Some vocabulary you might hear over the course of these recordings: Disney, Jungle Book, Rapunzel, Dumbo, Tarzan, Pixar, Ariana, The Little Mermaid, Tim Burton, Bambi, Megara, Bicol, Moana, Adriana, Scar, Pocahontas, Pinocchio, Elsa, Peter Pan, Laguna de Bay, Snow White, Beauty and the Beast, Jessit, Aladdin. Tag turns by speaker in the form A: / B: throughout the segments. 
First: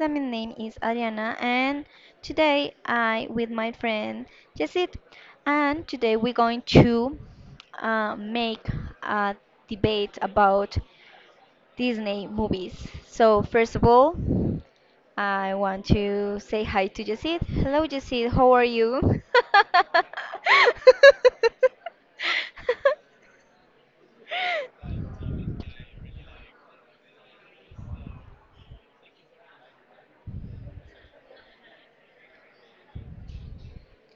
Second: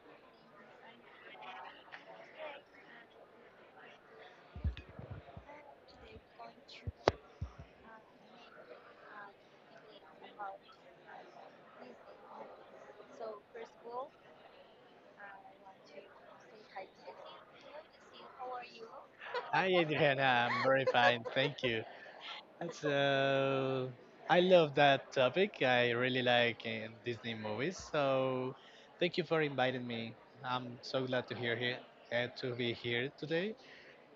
A: that my name is Ariana, and today I with my friend Jessit, and today we're going to make a debate about Disney movies. So first of all, I want to say hi to Jessit. Hello, Jessit. How are you?
B: Hi, Adriana, I'm very fine. Thank you. So, I love that topic. I really like Disney movies. So, thank you for inviting me. I'm so glad to hear here, to be here today,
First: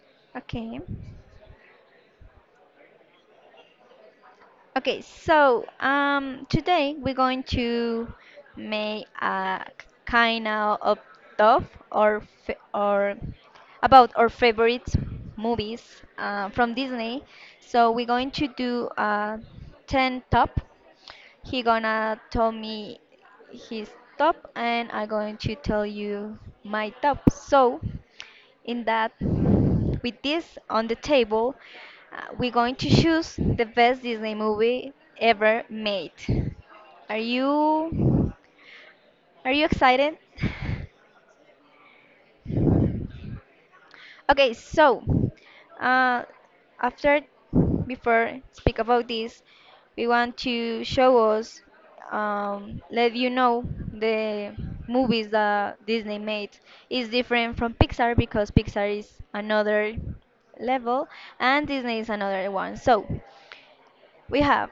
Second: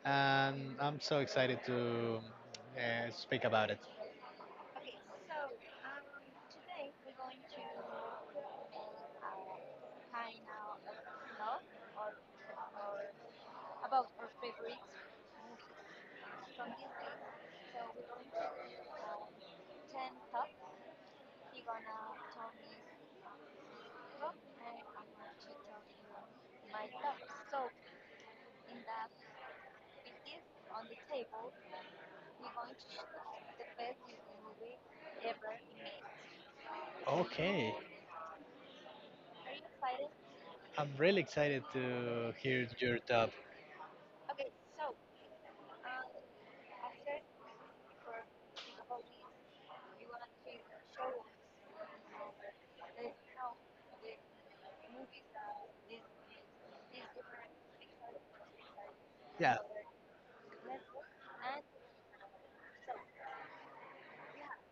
B: and
A: Okay.
B: I'm so excited to speak about it.
A: Okay, so today we're going to make a kind of tough or about our favorite movies from Disney. So we're going to do a ten top. He gonna tell me his top and I going to tell you my top. So in that with this on the table, we're going to choose the best Disney movie ever made. Are
B: Okay,
A: you are you excited?
B: I'm really excited to hear your top.
A: Okay, so uh, after before speak about this, we want to show us, let you know the movies that Disney made is different from Pixar because Pixar is
B: Yeah.
A: another level and Disney is another one. So we have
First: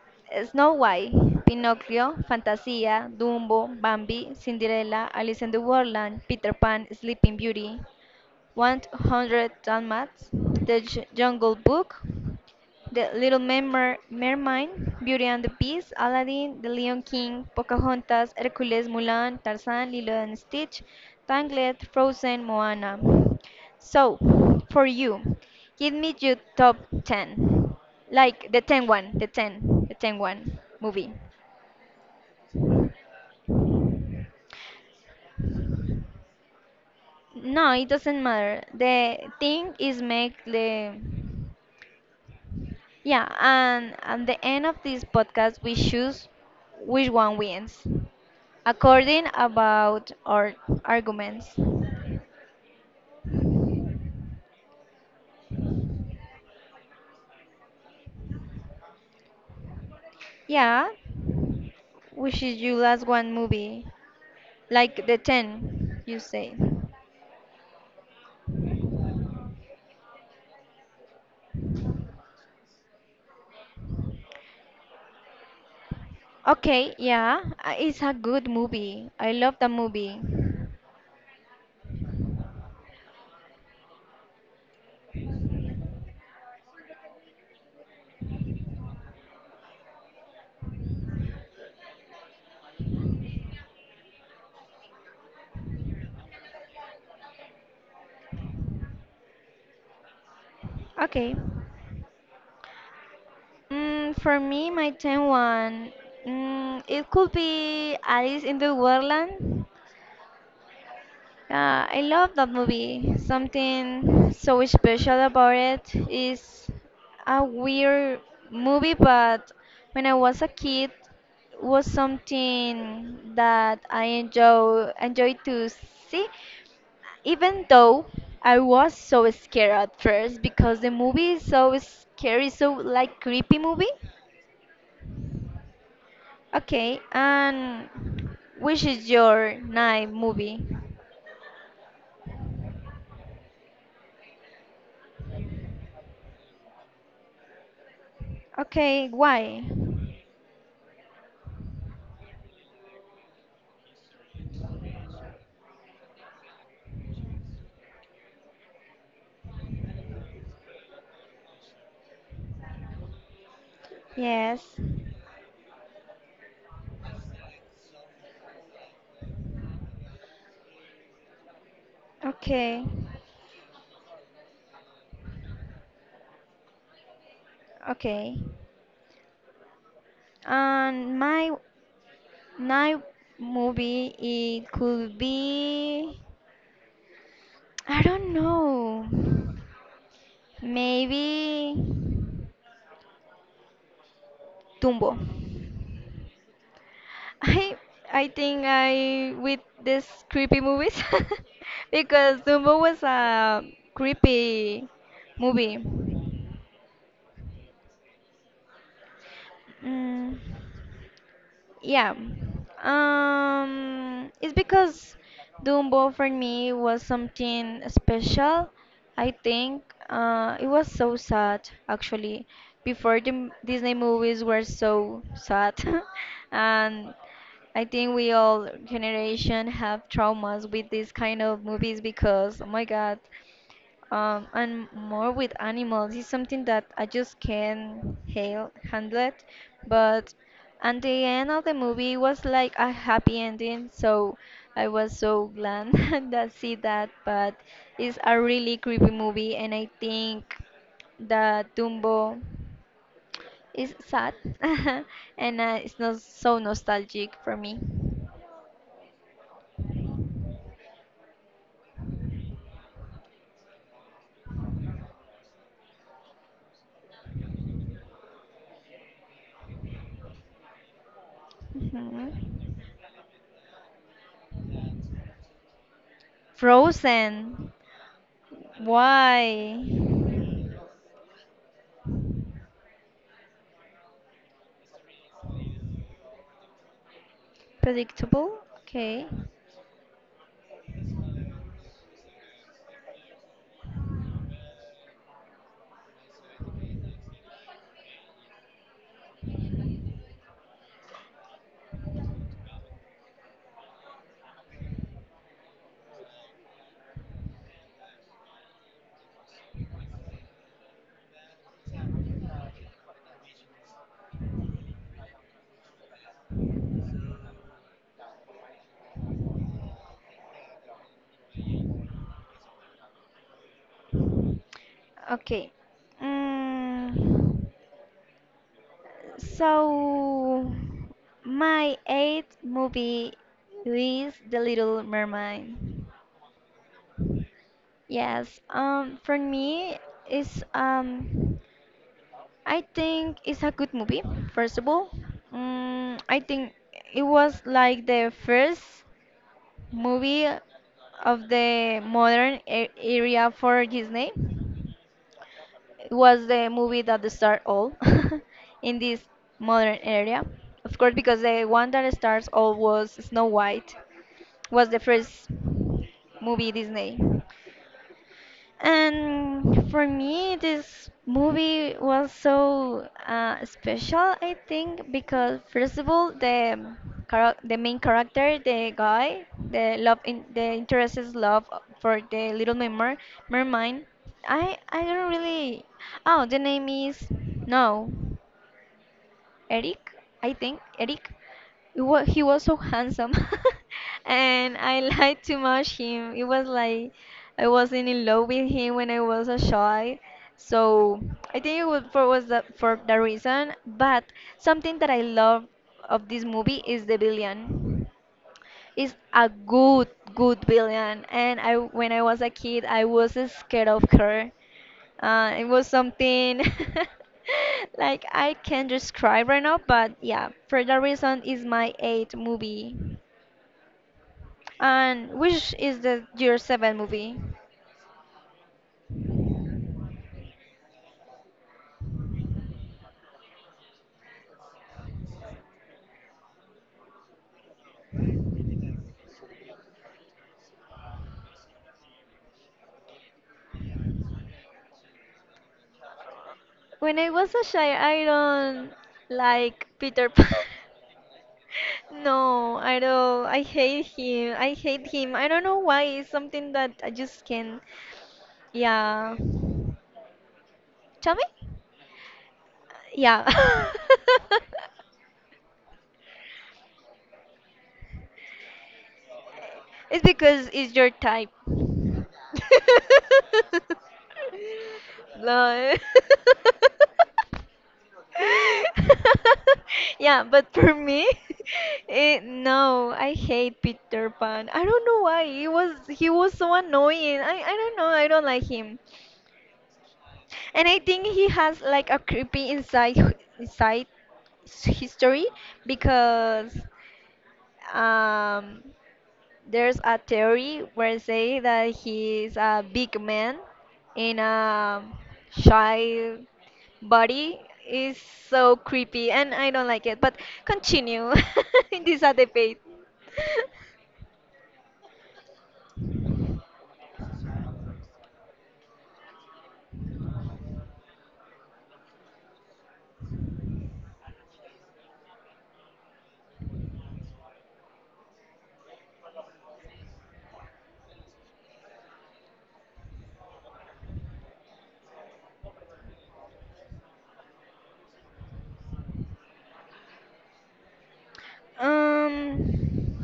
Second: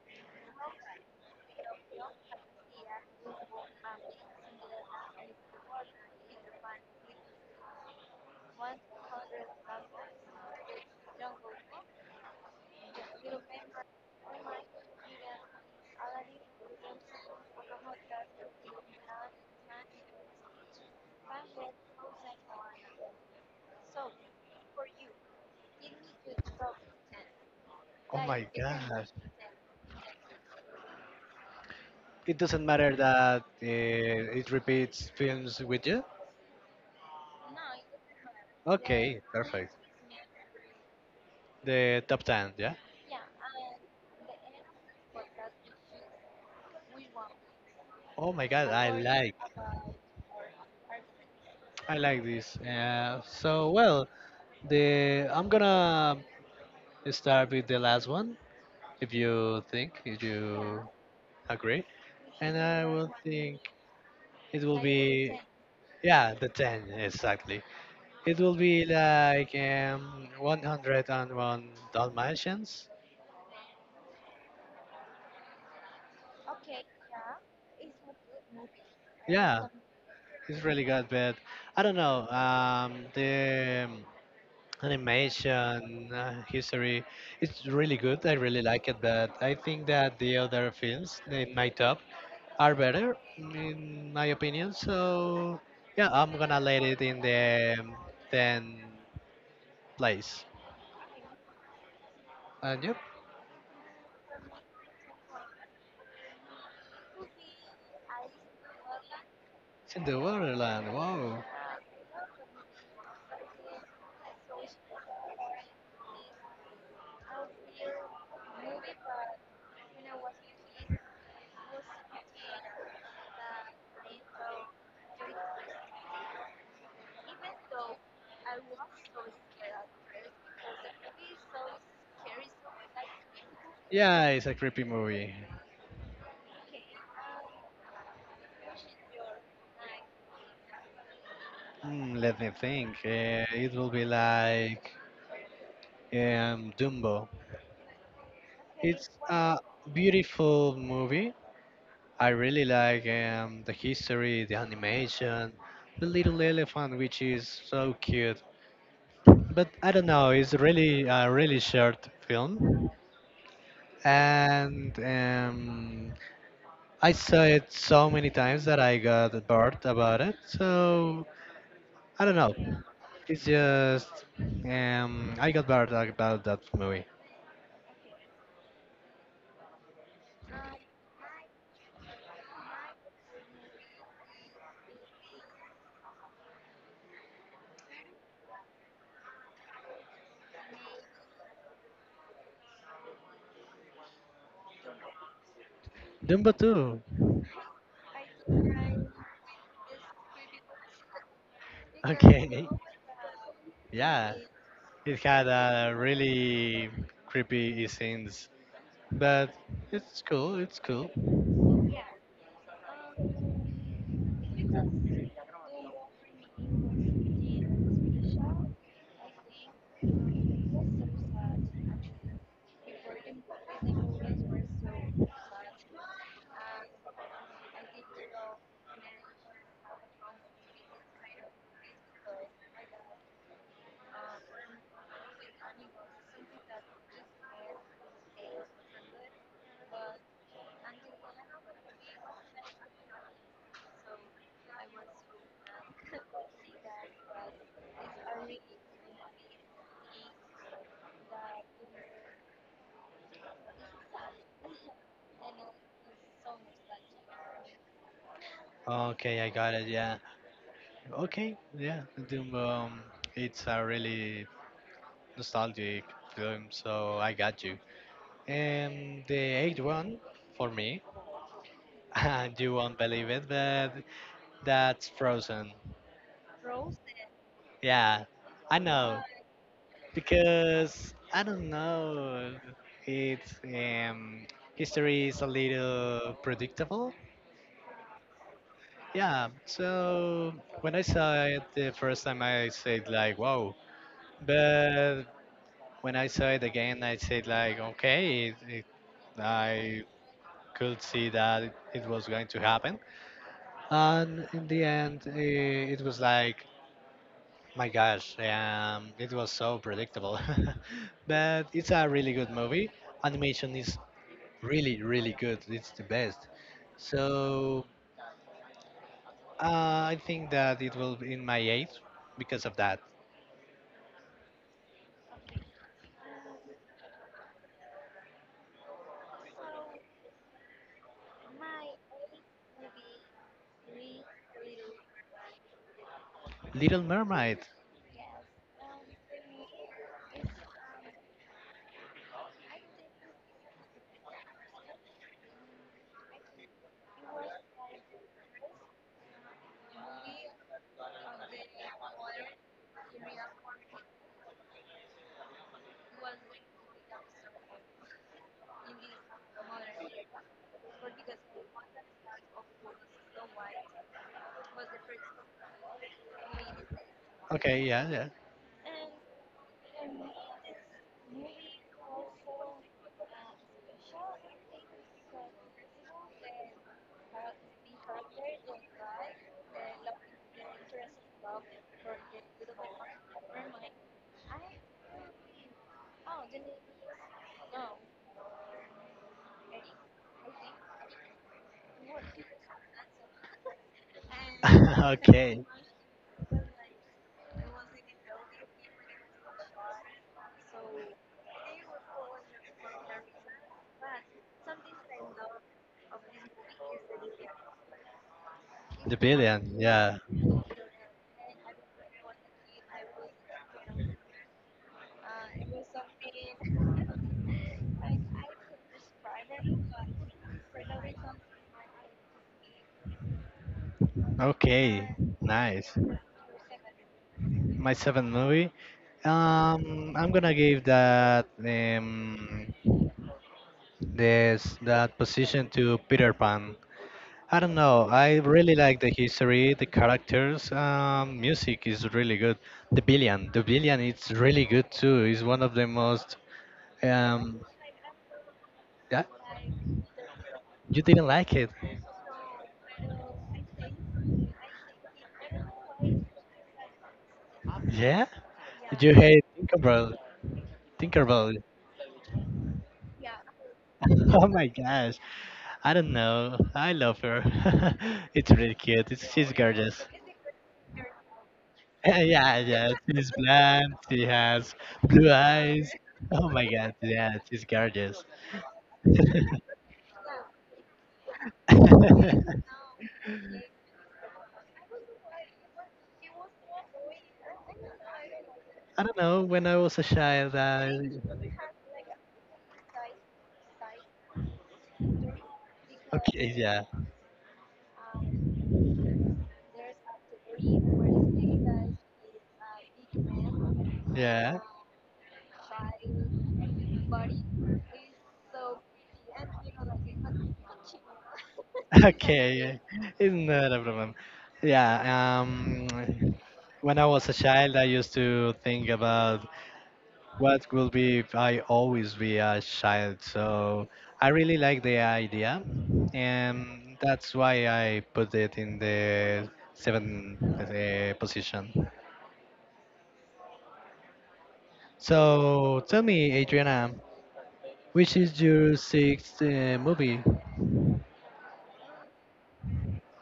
A: Snow White, Pinocchio, Fantasia, Dumbo, Bambi, Cinderella, Alice in the Wonderland, Peter Pan, Sleeping Beauty, 100 Dalmats, Jungle Book, Mermaid, Beauty and the Beast, Aladdin, The Lion King, Pocahontas, Hercules, Mulan, Tarzan, Lilo and Stitch, Tangled, Frozen, Moana. So, for you, give me your top 10.
B: Oh my
A: Like the
B: God.
A: ten one, the 10, the ten one movie.
B: It doesn't matter that it repeats films with you.
A: No, it doesn't matter.
B: Okay,
A: The thing
B: perfect.
A: is make the
B: The top 10, yeah?
A: yeah, and at the end of this podcast, we choose which one wins
B: Oh my god, I
A: according
B: like
A: about our arguments.
B: I like this. So well, the I'm gonna start with the last one, if you think, if
A: Yeah,
B: you agree,
A: which
B: and
A: is your
B: I
A: last
B: will
A: one
B: think
A: movie,
B: it will be
A: like the ten you
B: yeah, the
A: say.
B: ten exactly. It will be like 101 Dalmatians.
A: Okay, yeah, it's a good movie. I love
B: Yeah,
A: the movie.
B: it's really good, but I don't know. The animation history, it's really good. I really like it, but I think that the other films in my top are better in my opinion. So yeah, I'm gonna let it in the 10 place.
A: Okay,
B: And yep,
A: for me, my ten one, it could be Alice in the Wonderland.
B: it's in the waterland. Wow,
A: Yeah, I love that movie. Something so special about it is a weird movie, but when I was a kid, was something that I enjoy to see, even though I was so scared at first because the movie is so scary, so like creepy movie.
B: yeah, it's a creepy movie.
A: Okay, and which is your night movie?
B: Let me think, it will be like Dumbo.
A: Okay,
B: It's a
A: why?
B: beautiful movie. I really like the history, the animation, the little elephant, which is so cute. But I don't know, it's really a really short film,
A: Yes.
B: and I saw it so many times that I got bored about it. So I don't know,
A: Okay,
B: it's just I got bored about that movie.
A: okay. And my night movie, it could be, I don't know, maybe Dumbo.
B: Dumbo 2.
A: I I think I with this creepy movies because
B: Okay,
A: Dumbo was a
B: yeah,
A: creepy
B: it had
A: movie.
B: a really creepy scenes. But it's
A: Mm.
B: cool. It's cool.
A: Yeah. It's because Dumbo for me was something special. I think it was so sad actually. Before the Disney movies were so sad, and I think we all generation have traumas with these kind of movies because oh my God, and more with animals is something that I just can't hail, handle it. But at the end of the movie it was like a happy ending, so I was so glad that see that. But it's a really creepy movie, and I think that Dumbo is sad, and it's not so nostalgic for me.
B: Okay, I got it. Yeah. Okay. Yeah. Doom. It's a really nostalgic film, so I got you. And the eighth one for me, and you
A: Mhm.
B: won't believe it, but that's Frozen.
A: Frozen,
B: Yeah, I know
A: why?
B: because I don't know. It's History is a little predictable.
A: Predictable. Okay.
B: Yeah, so when I saw it the first time, I said like, "Wow!" But when I saw it again, I said like, "Okay." I could see that it was going to happen. And in the end, it was like, "My gosh!" It was so predictable. But it's a really good movie. Animation is really, really good. It's the best. So I think that it will be in my eight because of that.
A: Okay. Mm, so my eighth movie is The Little Mermaid.
B: Little Mermaid.
A: Yes. For me, it's I think it's a good movie. First of all, I think it was like the first movie of the modern area for Disney. Was the movie that started all in this modern area. Of course, because the one that starts all was Snow White, was the first movie Disney.
B: Okay, yeah,
A: And for me, this movie was so special, I think, because first of all, the the main character, the guy, the love, the interest is love for the little mermaid. Mermaid. I don't really. Oh, the name is no. Eric, I think Eric. He was so handsome, and I
B: yeah.
A: liked too
B: Okay.
A: much him. It was like I wasn't in love with him when I was a shy. So I think it was for was that for the reason. But something that I love of this movie is the villain It's
B: The
A: a
B: Billion,
A: good
B: yeah.
A: good villain and I when I was a kid I was scared of her it was something like I can't describe right now, but yeah, for that reason is my eighth movie.
B: Okay,
A: And which
B: nice.
A: is the your seventh movie?
B: My seventh movie. I'm gonna give that position to Peter Pan. I don't know. I really like the history, the characters. Music is really good. The Billion, it's really good too. It's one of the most
A: When I was
B: um.
A: a child, I don't
B: Yeah,
A: like Peter Pan.
B: you didn't like it.
A: No, I don't. I hate him. I hate him. I don't know why. It's something that I just can't.
B: Yeah? You
A: Yeah.
B: hate Tinkerbell.
A: Tell me?
B: Tinkerbell.
A: Yeah.
B: Oh my gosh. I don't know. I love her. It's really cute. She's gorgeous.
A: It's because it's your type.
B: Yeah, yeah. She's blonde. She has blue eyes.
A: No.
B: Oh my god. Yeah, she's gorgeous.
A: yeah, but for me, eh,
B: I
A: no, I hate Peter Pan. I don't know why. He was so annoying. I don't know. I don't like him,
B: don't know. When I was a child,
A: and I
B: I.
A: think he has like a creepy inside history
B: Okay,
A: because
B: yeah.
A: um there's a theory where say that he's a big man in
B: Yeah.
A: a shy body is so creepy and I don't like it. But continue. This is a debate.
B: Okay. It's not a problem. Yeah. When I was a child, I used to think about what will be if I always be a child. So I really like the idea, and that's why I put it in the seventh position. So tell me, Adriana, which is your sixth movie?
A: Um,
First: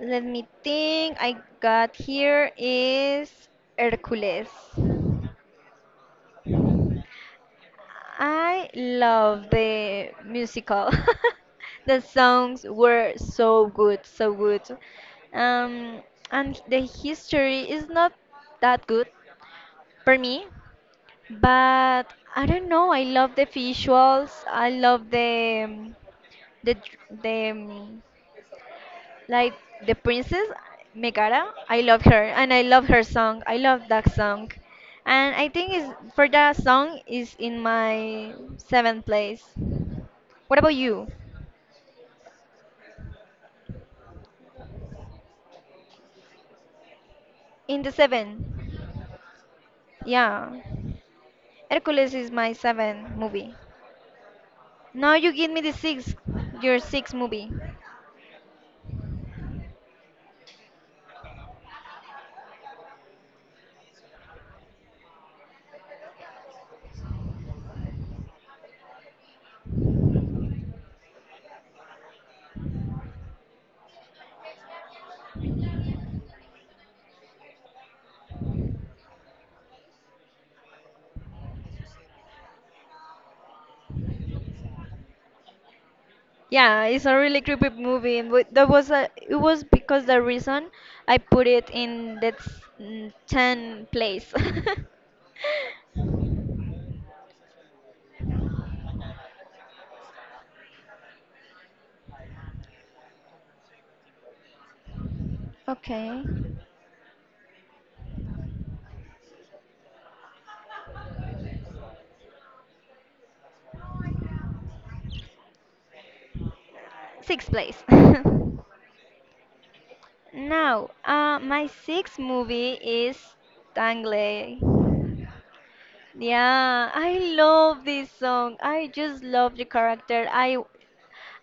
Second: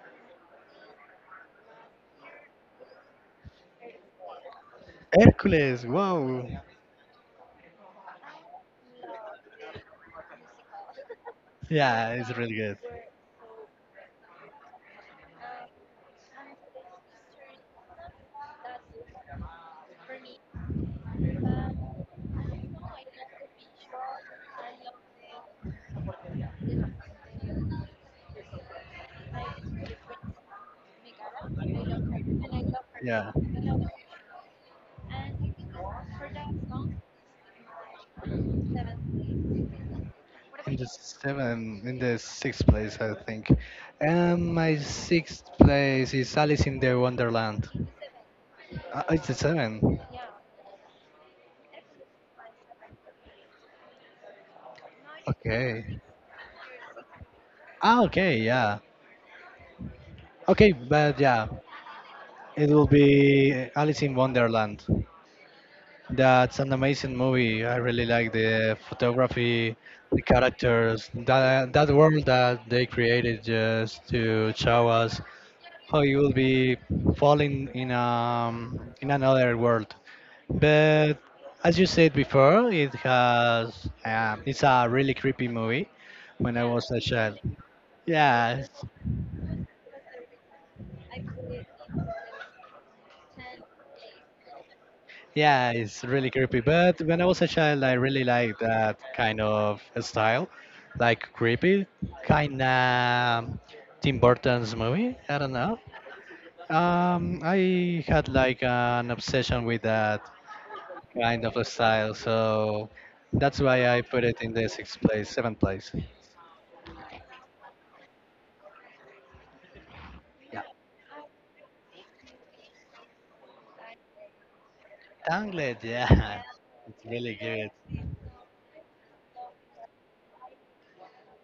A: Let me think. I got here is Hercules.
B: Hercules. Wow.
A: I love the musical. The
B: Yeah, it's really
A: songs
B: good.
A: were so good, so good. Um, and the history is not that good for me, but I don't know. I love the visuals. I love the the
B: Yeah.
A: dr- the um, like the princess Megara, I love her and I love her song. I love that song. And I think is for that song is in my seventh place. What about
B: In the
A: you?
B: seven, in the sixth place, I think. And my sixth place is Alice in the Wonderland.
A: In the seven.
B: It's the seven.
A: Yeah. Hercules is my seven movie. Now you give me the
B: Okay.
A: sixth, your sixth movie.
B: Ah, okay, yeah. Okay, but yeah, it will be Alice in Wonderland. That's an amazing movie. I really like the photography, the characters, that world that they created just to show us how you will be falling in another world. But as you said before, it has it's a really creepy movie. When I
A: Yeah,
B: was a
A: it's a
B: child,
A: really creepy movie.
B: yeah,
A: That was a, it was because the reason I put it in that ten place.
B: yeah, it's really creepy. But when I was a child, I really liked that kind of style, like creepy, kind of Tim Burton's movie. I don't know.
A: Okay.
B: I had like an obsession with that kind of style, so that's why I put it in the sixth place, seventh place.
A: Sixth place.
B: Yeah,
A: Now, my sixth movie is Tangley.
B: Tangled. Yeah,
A: Yeah,
B: it's
A: I
B: really good.
A: love this song. I just love the character. I,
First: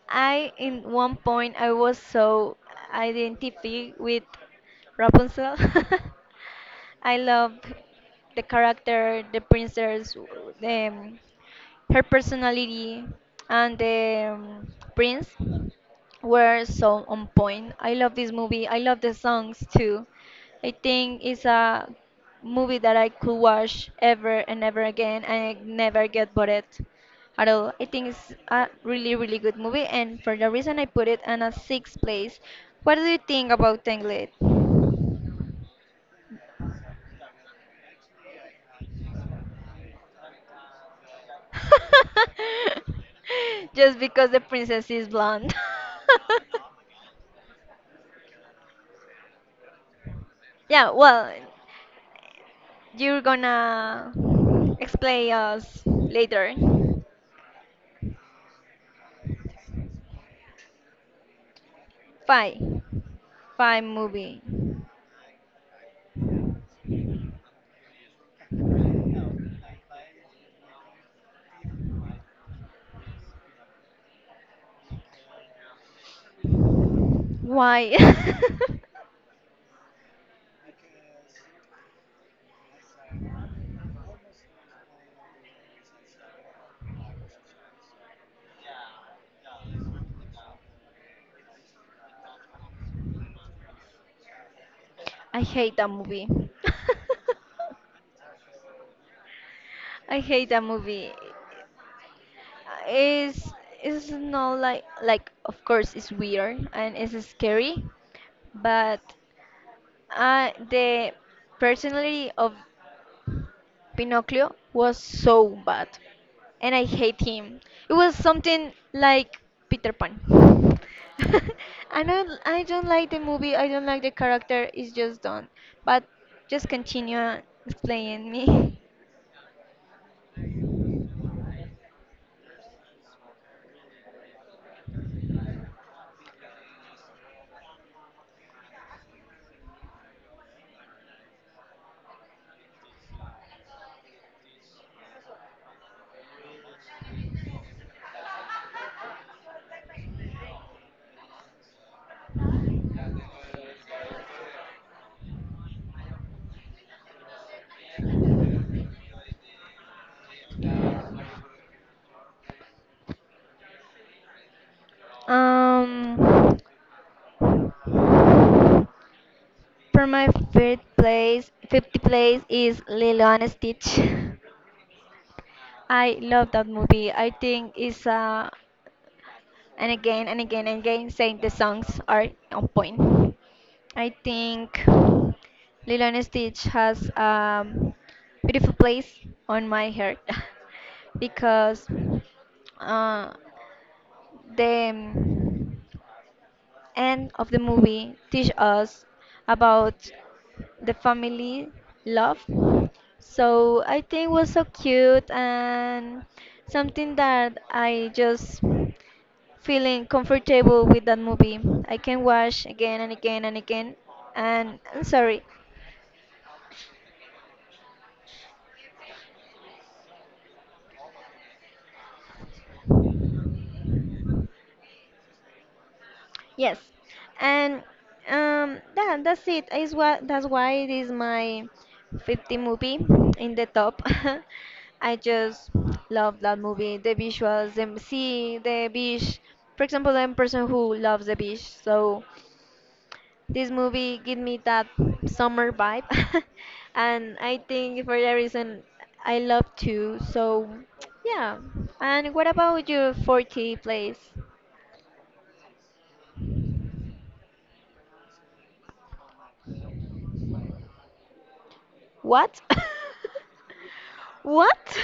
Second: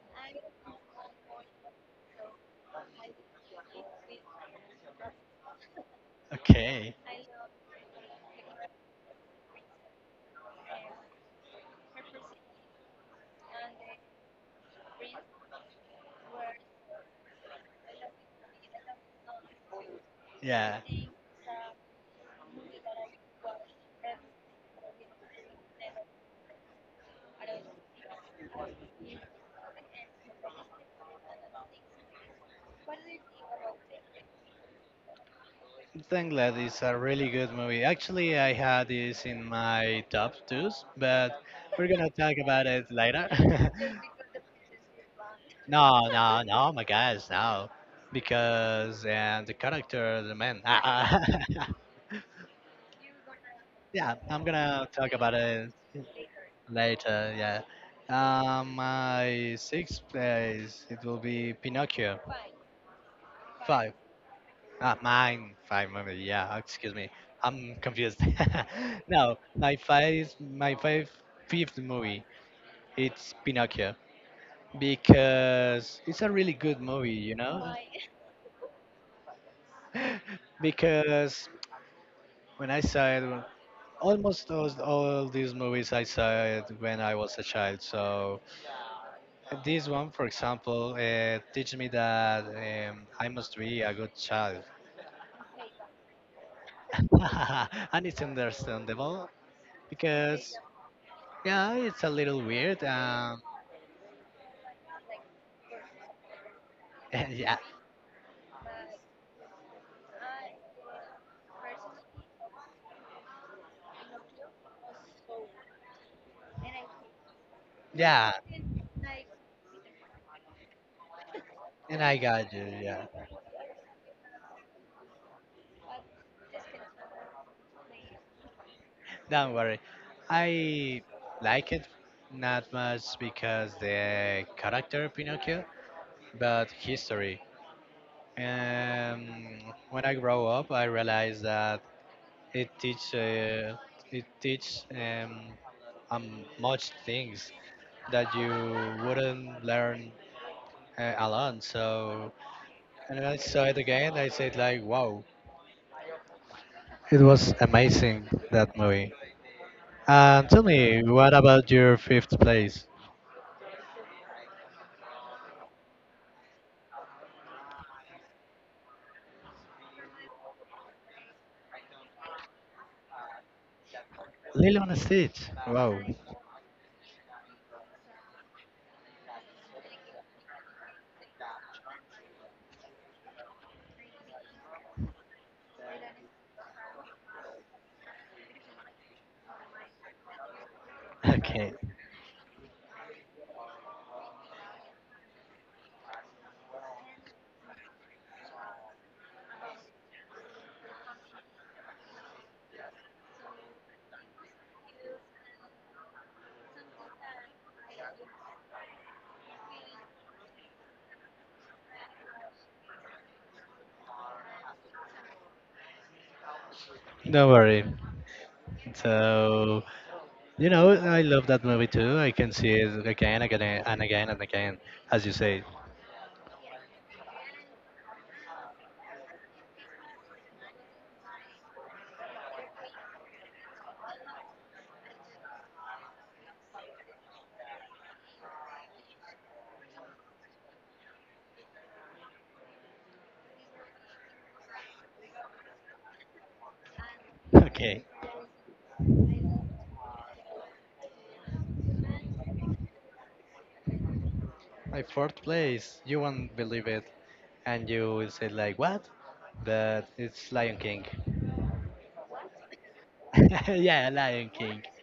A: I in one point I was so identified with Rapunzel.
B: Okay.
A: I love the character, the princess, um, her personality, and the prince. Were so on point. I love this movie. I love the songs too. I
B: Yeah.
A: think it's a movie that I could watch ever and ever again and I never get bored at all. I think it's a really, really good movie, and for the reason I put it in a sixth place. What do you think about Tangled?
B: Tangled is a really good movie. Actually, I had this in my top twos, but we're gonna talk about it later.
A: Just because the princess is blonde.
B: No, no, no, oh my guys, no, because and the character, the man.
A: Yeah, well,
B: Ah.
A: you're gonna
B: Yeah, I'm gonna talk
A: explain
B: about it
A: us later.
B: later. Yeah, my sixth place it will be Pinocchio
A: Bye. Five
B: 5.
A: movie.
B: Ah, mine, 5 minutes. Yeah, excuse me. I'm confused. No, my fifth movie. It's Pinocchio because it's a really good movie.
A: Why?
B: Because when I saw it, almost all these movies I saw it when I was a child. So this one, for example, teach me that I must be a good child,
A: I hate that movie.
B: and it's understandable
A: I hate
B: because
A: that movie.
B: Yeah, it's a little weird.
A: It's it's not like like of course it's weird and it's
B: Yeah,
A: scary, but the personality of Pinocchio was so bad, and I hate him. It was
B: yeah,
A: something like Peter Pan.
B: and I got
A: I
B: you.
A: don't
B: Yeah,
A: like the movie. I don't like the character. It's just done. But just continue explaining me.
B: don't worry. I like it not much because the character Pinocchio, but history. When I grow up, I realized that it teach uh, it teach much things that you wouldn't learn alone. So and I saw it again. I said like, wow, it was amazing that movie. And tell me, what about your fifth place?
A: Um, for my fifth place, 50th place is Lilo and Stitch.
B: Lilo and Stitch. Wow.
A: I love that movie. I think it's a and again and again and again saying the songs are on point. I think Lilo and Stitch has a beautiful place on my heart
B: Okay.
A: because uh, the end of the movie teach us about the family love. So I think it was so cute and something that I just feeling comfortable with that movie. I can watch again and again and again. And I'm sorry,
B: Don't worry. So, I love that movie too. I can see it again, again, and again, and again, as you say.
A: yes, and that that's it. Is what that's why it is my 50 movie in the top. I just love that movie. The visuals, the sea, the beach. For example, I'm a person who loves the beach, so this movie give me that summer vibe, and I think
B: Okay.
A: for that reason I love to. So yeah. And what about your 40 place?
B: My fourth place. You won't believe it, and you will say like, what? But it's Lion King.
A: What?
B: Yeah, Lion King.
A: What?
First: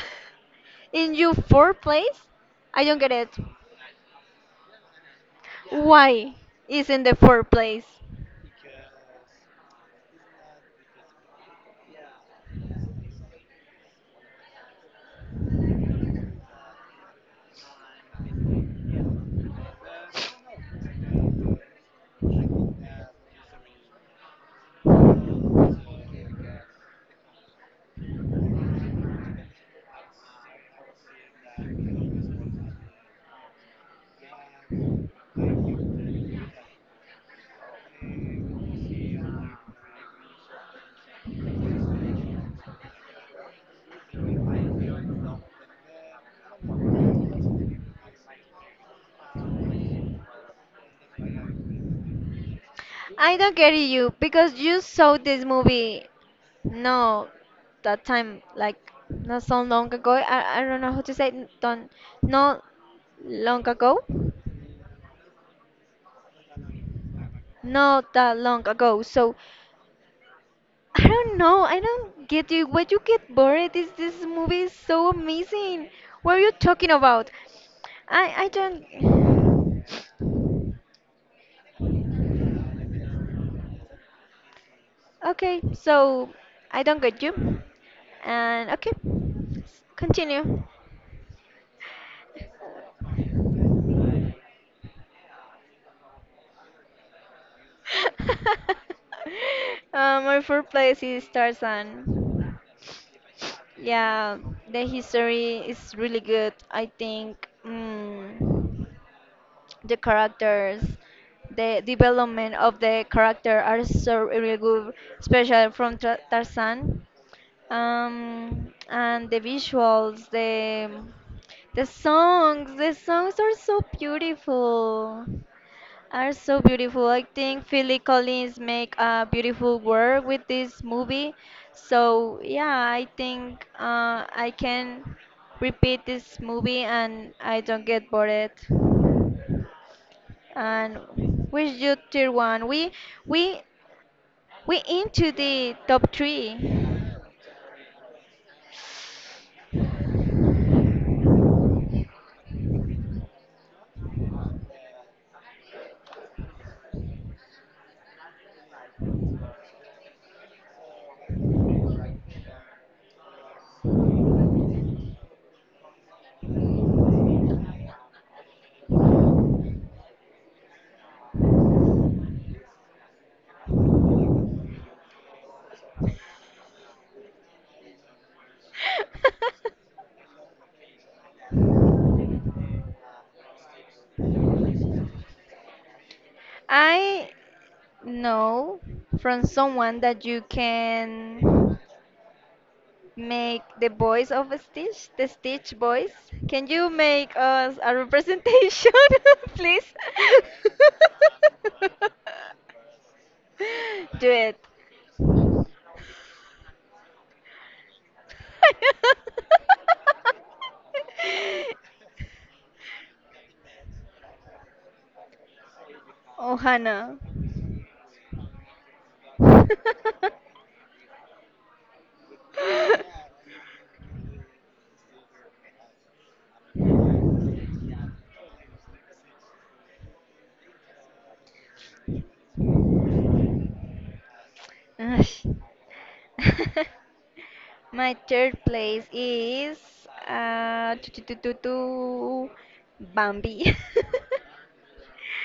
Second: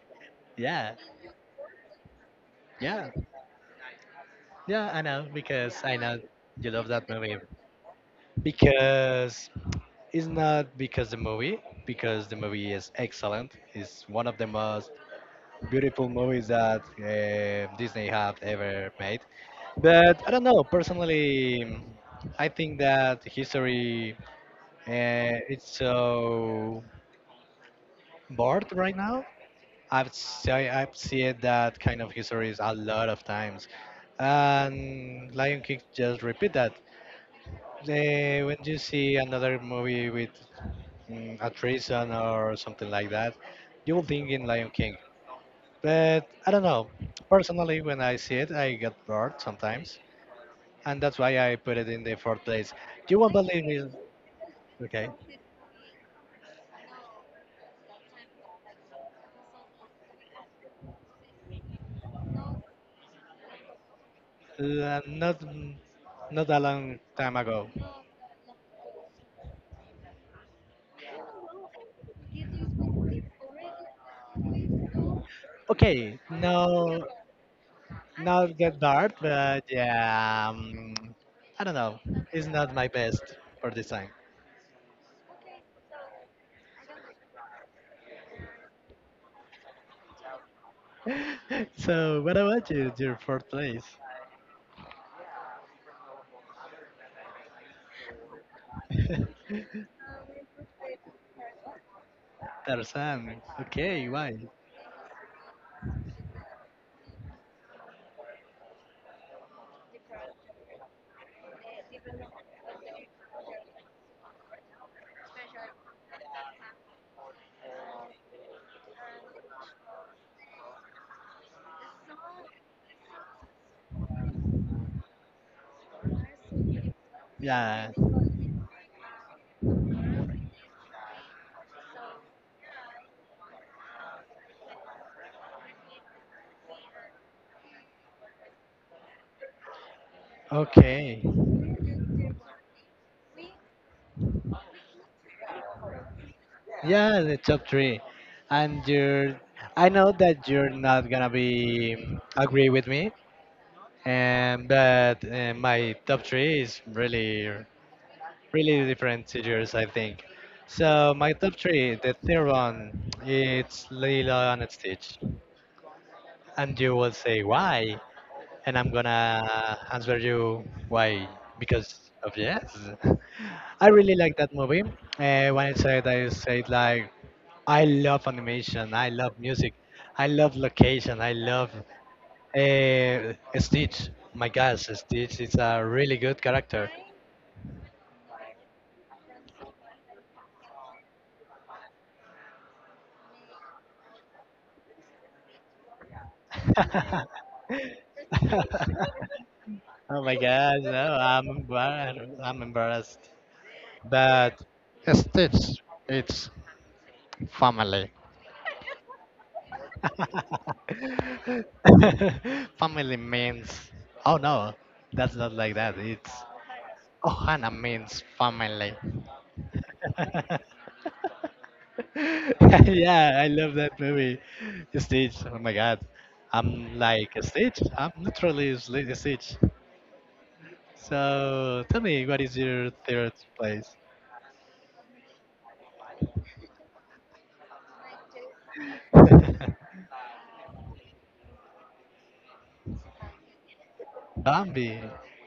B: Yeah,
A: In your fourth place? I don't
B: yeah,
A: get it.
B: yeah. I know because I know
A: Why
B: you love
A: is in
B: that
A: the
B: movie.
A: fourth place?
B: Because it's not because the movie is excellent. It's one of the most beautiful movies that Disney have ever made. But I don't know, personally, I think that history, it's so bored right now. I've seen that kind of histories a lot of times, and Lion King just repeat that. When you see another movie with a treason or something like that, you will think in Lion King. But I don't know. Personally, when I see it, I get bored sometimes, and that's why I put it in the fourth place. You won't
A: I don't
B: believe
A: get
B: it.
A: you because you
B: Okay,
A: saw this movie no, that time, like not so long ago. I don't know how to say it, don't not long ago.
B: not a long time ago.
A: Not that long ago. So I don't know. I don't get you. Why you get bored? This movie is so amazing.
B: Okay,
A: What are you talking
B: no,
A: about? I
B: not get
A: don't.
B: dark, but yeah, I don't know. It's not my best for this time.
A: Okay, so I don't get you. And okay, continue.
B: So, what about you? Your fourth place?
A: My fourth place is Tarzan.
B: Tarzan. Okay, why?
A: Yeah, the history is really good. I think the characters, the development of the character are so really good, especially from Tarzan. And the visuals, the the songs are so beautiful are so beautiful. I think
B: Yeah.
A: Philly Collins make a beautiful work with this movie. So yeah, I think I can repeat this movie and I don't get bored. And
B: Okay.
A: with you, tier one, we we into the top three.
B: Yeah, the top three. And you're I know that you're not gonna be agree with me, but my top three is really, really different to yours, I think. So my top three, the third one, it's Lilo and Stitch. And you will say why? And I'm gonna answer you why because of yes. I really like that movie. When I said like I love animation, I love music, I love location, I love uh, Stitch. My gosh, Stitch is a really good character.
A: I know from someone that you can. Make the voice of Stitch, the Stitch voice. Can you make us a representation, please?
B: Oh my gosh, no, I'm embarrassed. I'm embarrassed.
A: Do it.
B: But Stitch, it's family. Family means, oh no, that's not like that. It's
A: Oh, Hannah.
B: Ohana means family. Yeah, I love that movie. Stitch, oh my god. I'm like Stitch. I'm literally Stitch. So tell me, what is your third place?
A: Ush. My third place is uh, tu- tu- tu- tu- tu, Bambi.
B: Bambi.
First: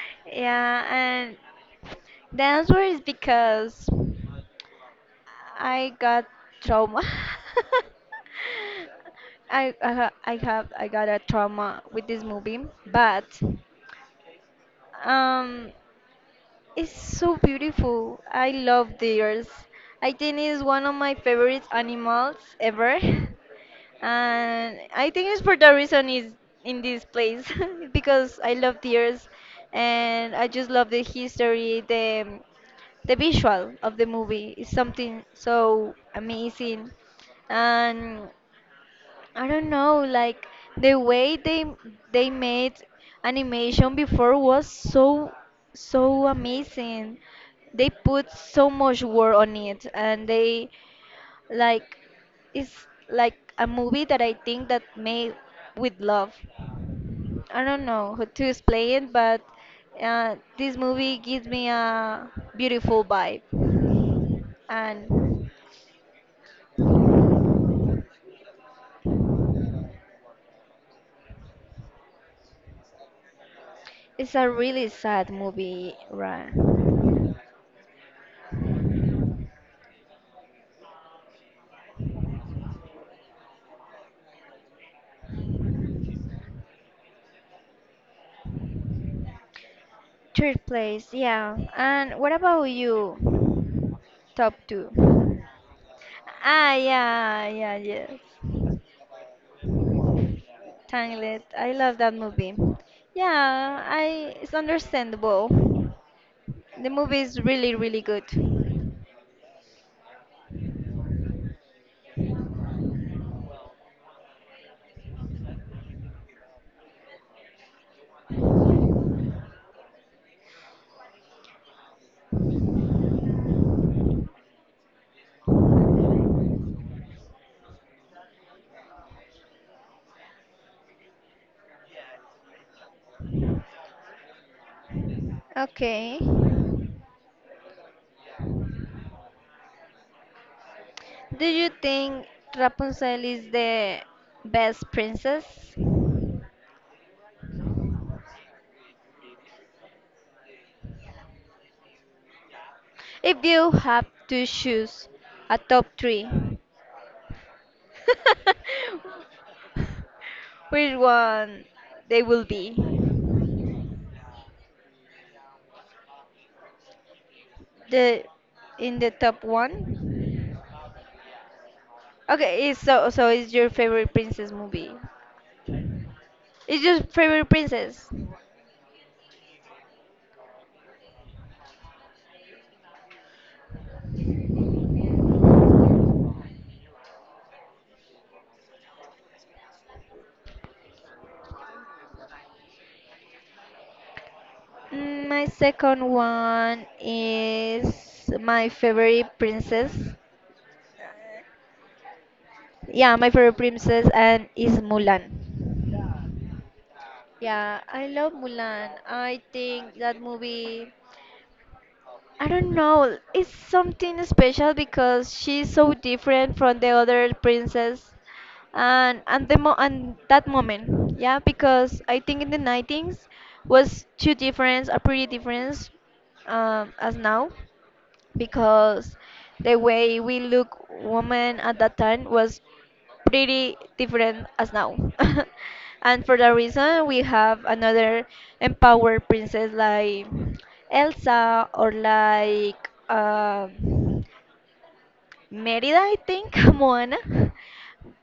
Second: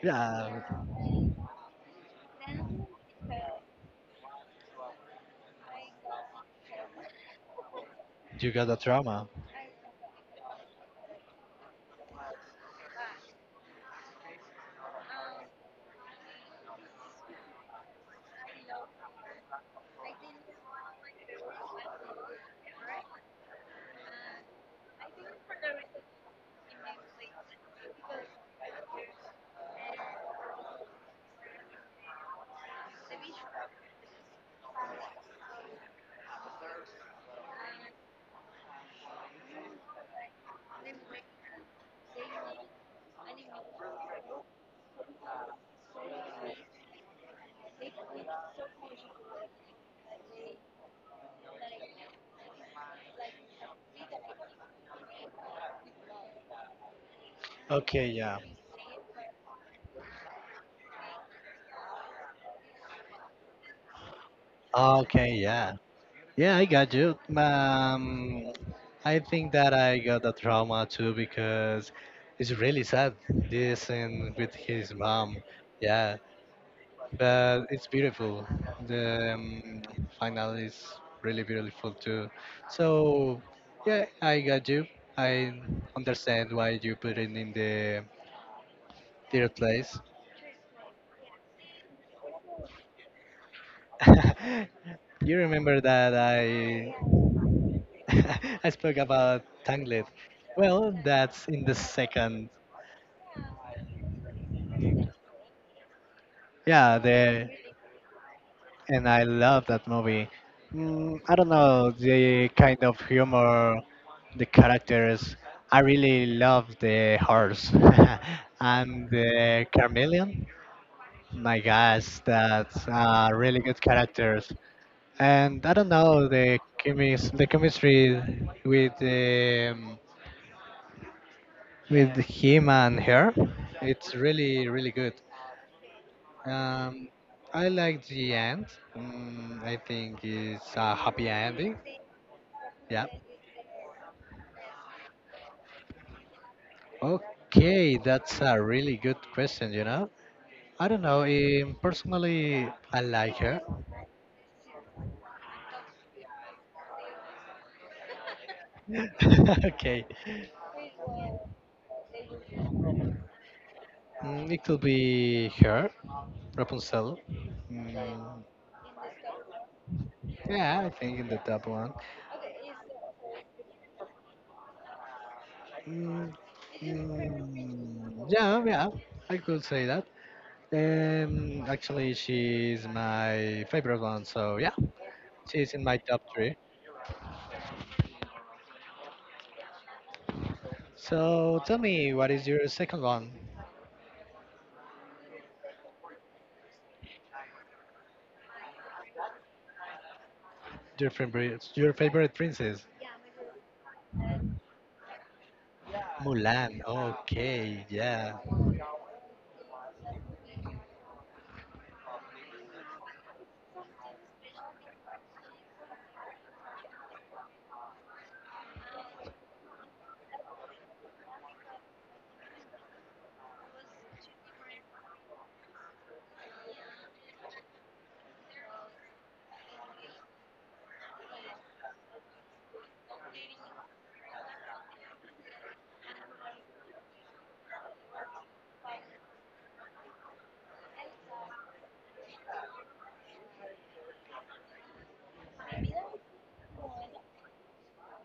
B: Yeah,
A: Yeah, and the answer is because I got trauma.
B: you got a trauma.
A: I ha- I have I got a trauma with this movie, but um, it's so beautiful. I love deers. I think it's one of my favorite animals ever, and I think it's for the reason is in this place because I love deers, and I just love the history, the visual of the movie is something so amazing. And I don't know, the way they made animation before was so amazing. They put so much work on it and they, like, it's like a movie that I think that made with love. I don't
B: Okay,
A: know how
B: yeah.
A: to explain it, but this movie gives me a beautiful vibe.
B: Okay,
A: And
B: yeah. Yeah, I got you. I think that I got the trauma too because it's really sad. This and
A: it's a
B: with
A: really
B: his
A: sad
B: mom,
A: movie,
B: yeah,
A: right?
B: but it's beautiful. The final is really beautiful too. So yeah, I got you. I understand why you put it in the third place.
A: Third place, yeah. And what about you? Top two.
B: You remember that
A: Ah,
B: I
A: yeah, yeah, yes.
B: I spoke about Tangled. Well,
A: Tangled.
B: that's in
A: I
B: the
A: love that
B: second.
A: movie. Yeah, I. It's understandable. The
B: Yeah,
A: movie is
B: the
A: really, really good.
B: and I love that movie. I don't know the kind of humor, the characters. I really love the horse and the chameleon. My gosh, that's really good characters. And I don't know the the chemistry with um, with him and her. It's really really good.
A: Okay.
B: Um, I like the end. I think it's a happy
A: Do you
B: ending.
A: think
B: Yeah.
A: Rapunzel is the best princess?
B: Okay, that's a really good question, you know? I don't know. Personally, I like
A: If
B: her.
A: you have to choose a top three,
B: Okay.
A: which one they will be?
B: It could be her, Rapunzel.
A: The
B: Mm,
A: in the top one?
B: yeah, I think in the top one.
A: Okay, it's so it's your favorite princess movie.
B: Mm,
A: It's your favorite princess.
B: mm, yeah, yeah, I could say that. Actually, she's my favorite one, so yeah, she's in my top three. So tell me, what is your second one?
A: Mm, my second one is my favorite princess.
B: Your favorite princess?
A: Yeah, my favorite princess and is Mulan.
B: Mulan.
A: Yeah,
B: Okay,
A: I love
B: yeah.
A: Mulan. I think that movie, I don't know. It's something special because she's so different from the other princess, and the mo and that moment, yeah. Because I think in the 90s was two difference, a pretty difference, as now, because the way we look women at that time was pretty different as now. And for that reason, we have another empowered princess like Elsa, or like Merida, I think, Moana.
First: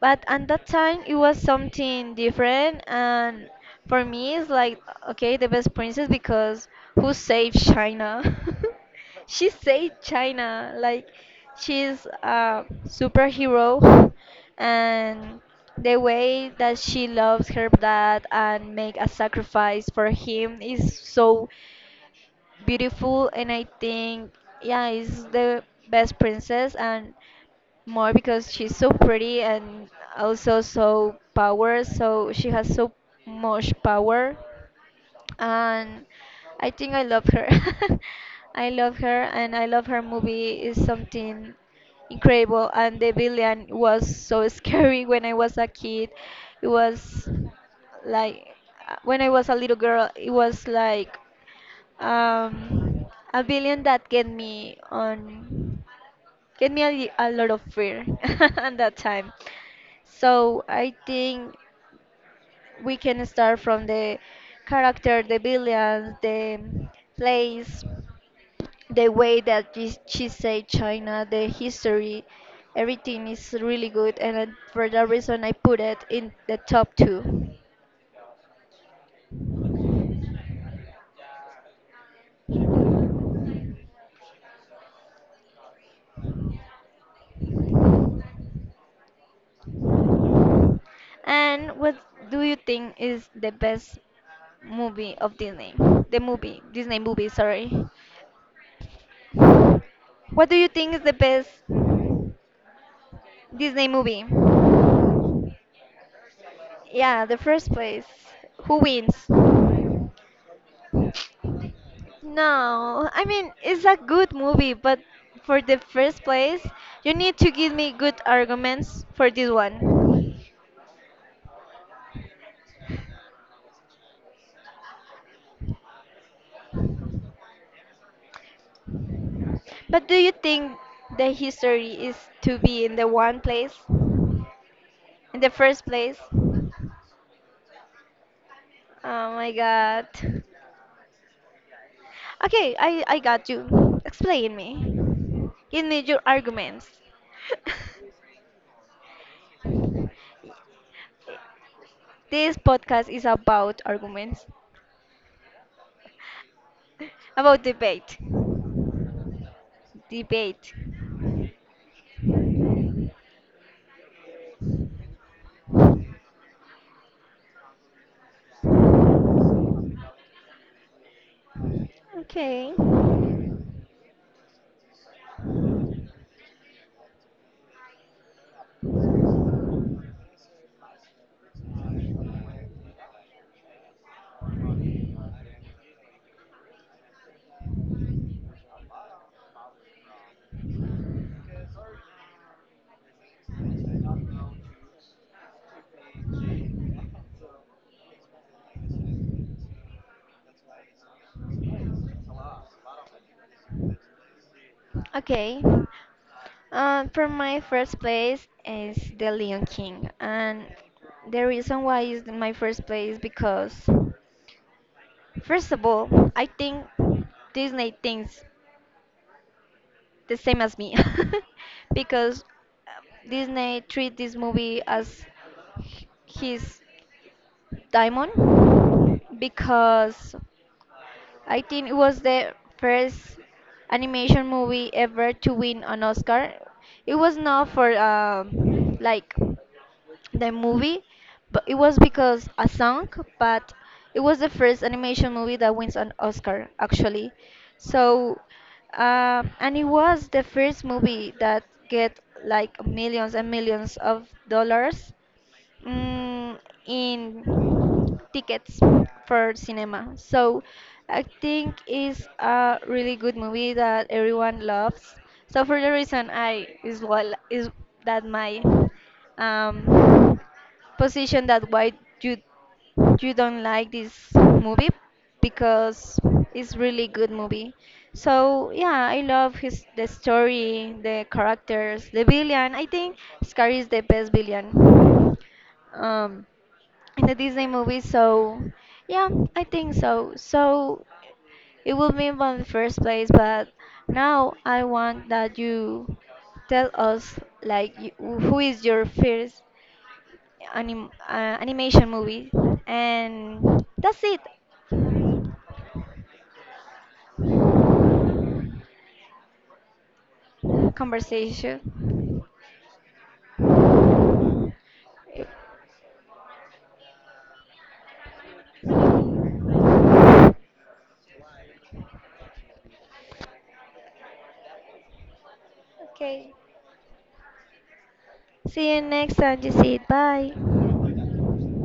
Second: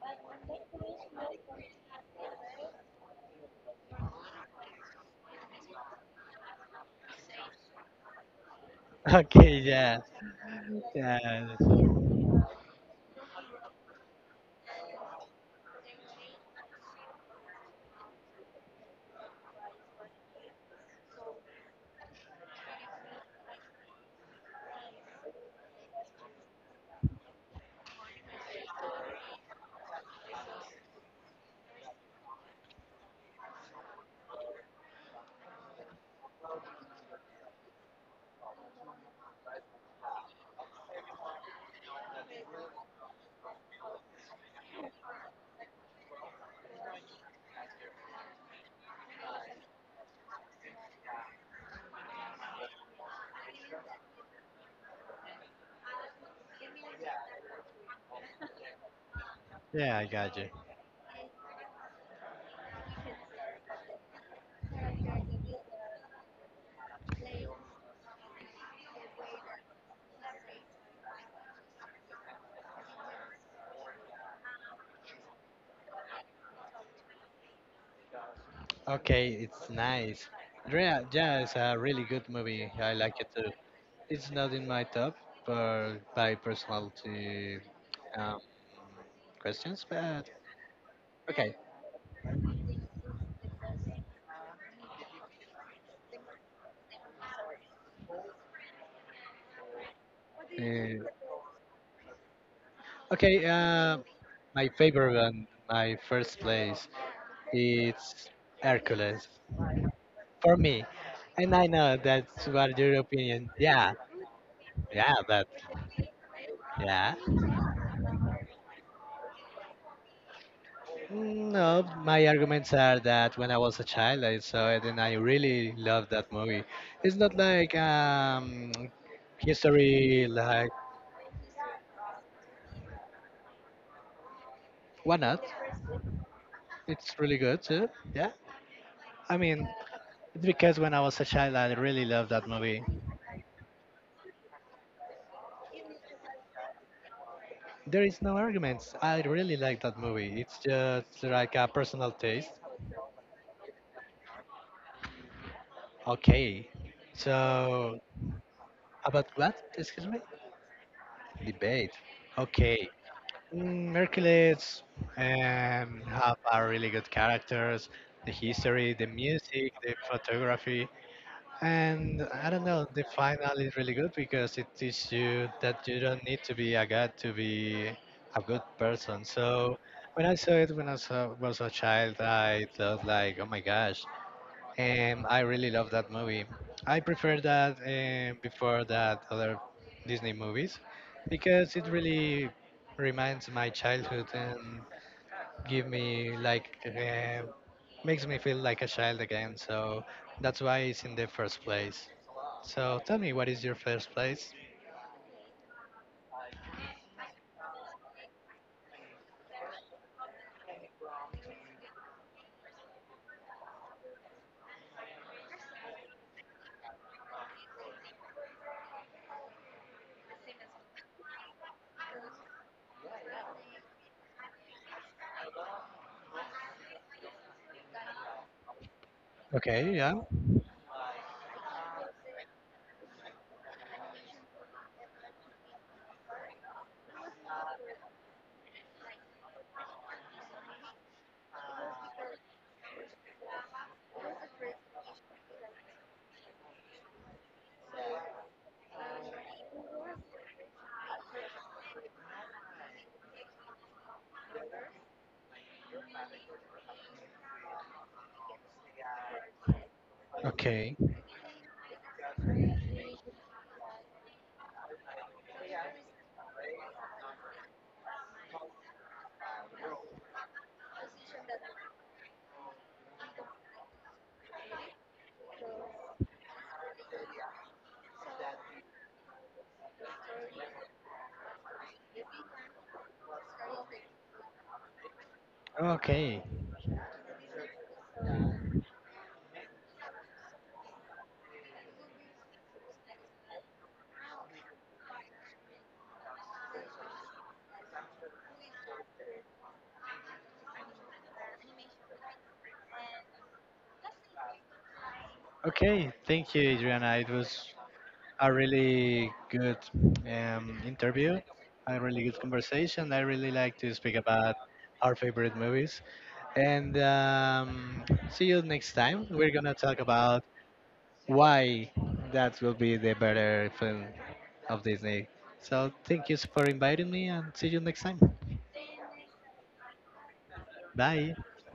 A: But at that time, it was something different, and for me, it's like, okay, the best princess because who saved China? She
B: Okay, yeah,
A: saved China. Like,
B: yeah,
A: she's a superhero, and the way that she loves her dad and make a sacrifice for him is so beautiful, and I think, yeah, is the best princess. And more because she's so pretty and also so power, so she has so much power. And I think I love her. I love her, and I love her movie is something incredible, and the villain was so scary when I was a kid. It was like, when I was a little girl it was like, um, a billion that get me a lot of fear at that time.
B: yeah. I got you.
A: So I think we can start from the character, the billions, the place, the way that she said China, the history, everything is really good, and I- for that reason I put it in the top two.
B: Okay, it's nice. Yeah, yeah, it's a really good movie. I like it too. It's not in my top for by personality um, questions, but okay.
A: And what do you think is the best movie of Disney? The movie, Disney movie, sorry. What do you think is
B: Uh,
A: the best
B: okay,
A: Disney movie?
B: my favorite and my first place,
A: Yeah, the first place.
B: it's
A: Who wins?
B: Hercules for me. And I know that's what your
A: No, I
B: opinion.
A: mean, it's
B: Yeah,
A: a good movie, but
B: yeah, but
A: for the first place, you
B: yeah.
A: need to give me good arguments for this one.
B: No, my arguments are that when I was a child, I saw it and I really loved that movie. It's not like
A: But do
B: history,
A: you think
B: like
A: the history is to be in the one place?
B: why
A: In
B: not?
A: the first place? Oh
B: It's really good too. Yeah. I
A: my
B: mean,
A: god.
B: it's because when I was a child, I really loved that
A: Okay,
B: movie.
A: I got you. Explain me. Give me your arguments.
B: There is no arguments. I really like that movie. It's just like a personal taste.
A: This podcast is about arguments,
B: Okay.
A: about
B: So,
A: debate.
B: about what? Excuse me?
A: Debate.
B: Debate. Okay. Hercules have a really good characters. The history, the music, the photography. And I don't
A: Okay.
B: know, the final is really good because it teaches you that you don't need to be a god to be a good person. So when I saw, was a child, I thought like, oh my gosh, I really love that movie. I prefer that before that other Disney movies because it really reminds my childhood and give me like makes me feel like a child again. So that's why it's in the first place. So tell me, what is your first place?
A: Okay. For my first place is The Lion King, and the reason why is my first place because, first of all, I think Disney thinks the same as me because Disney treat this movie as h- his diamond
B: Okay, yeah.
A: because I think it was the first animation movie ever to win an Oscar. It was not for like the movie, but it was because a song, but it was the first animation movie that wins an Oscar actually. So, and it was the first movie that get like millions and millions of dollars, mm, in tickets for cinema. So
B: Okay.
A: I think it's a really good movie that everyone loves. So for the reason I is what is that my um, position that why you you don't like this movie because it's really good movie. So yeah, I love his the story, the characters, the villain. I think Scar is the best villain
B: Okay.
A: um, in the Disney movie. So yeah, I think so. So it will be in the first place, but now I want that you tell us like y- who is your first anim animation movie, and that's it.
B: Okay. Thank you, Adriana. It was a really good interview,
A: Conversation.
B: a really good conversation. I really like to speak about our favorite movies. And see you next time. We're going to talk about why that will be the better film of Disney. So thank you
A: Okay.
B: for inviting me and see you next time.
A: See you next time. You see it. Bye.
B: Bye.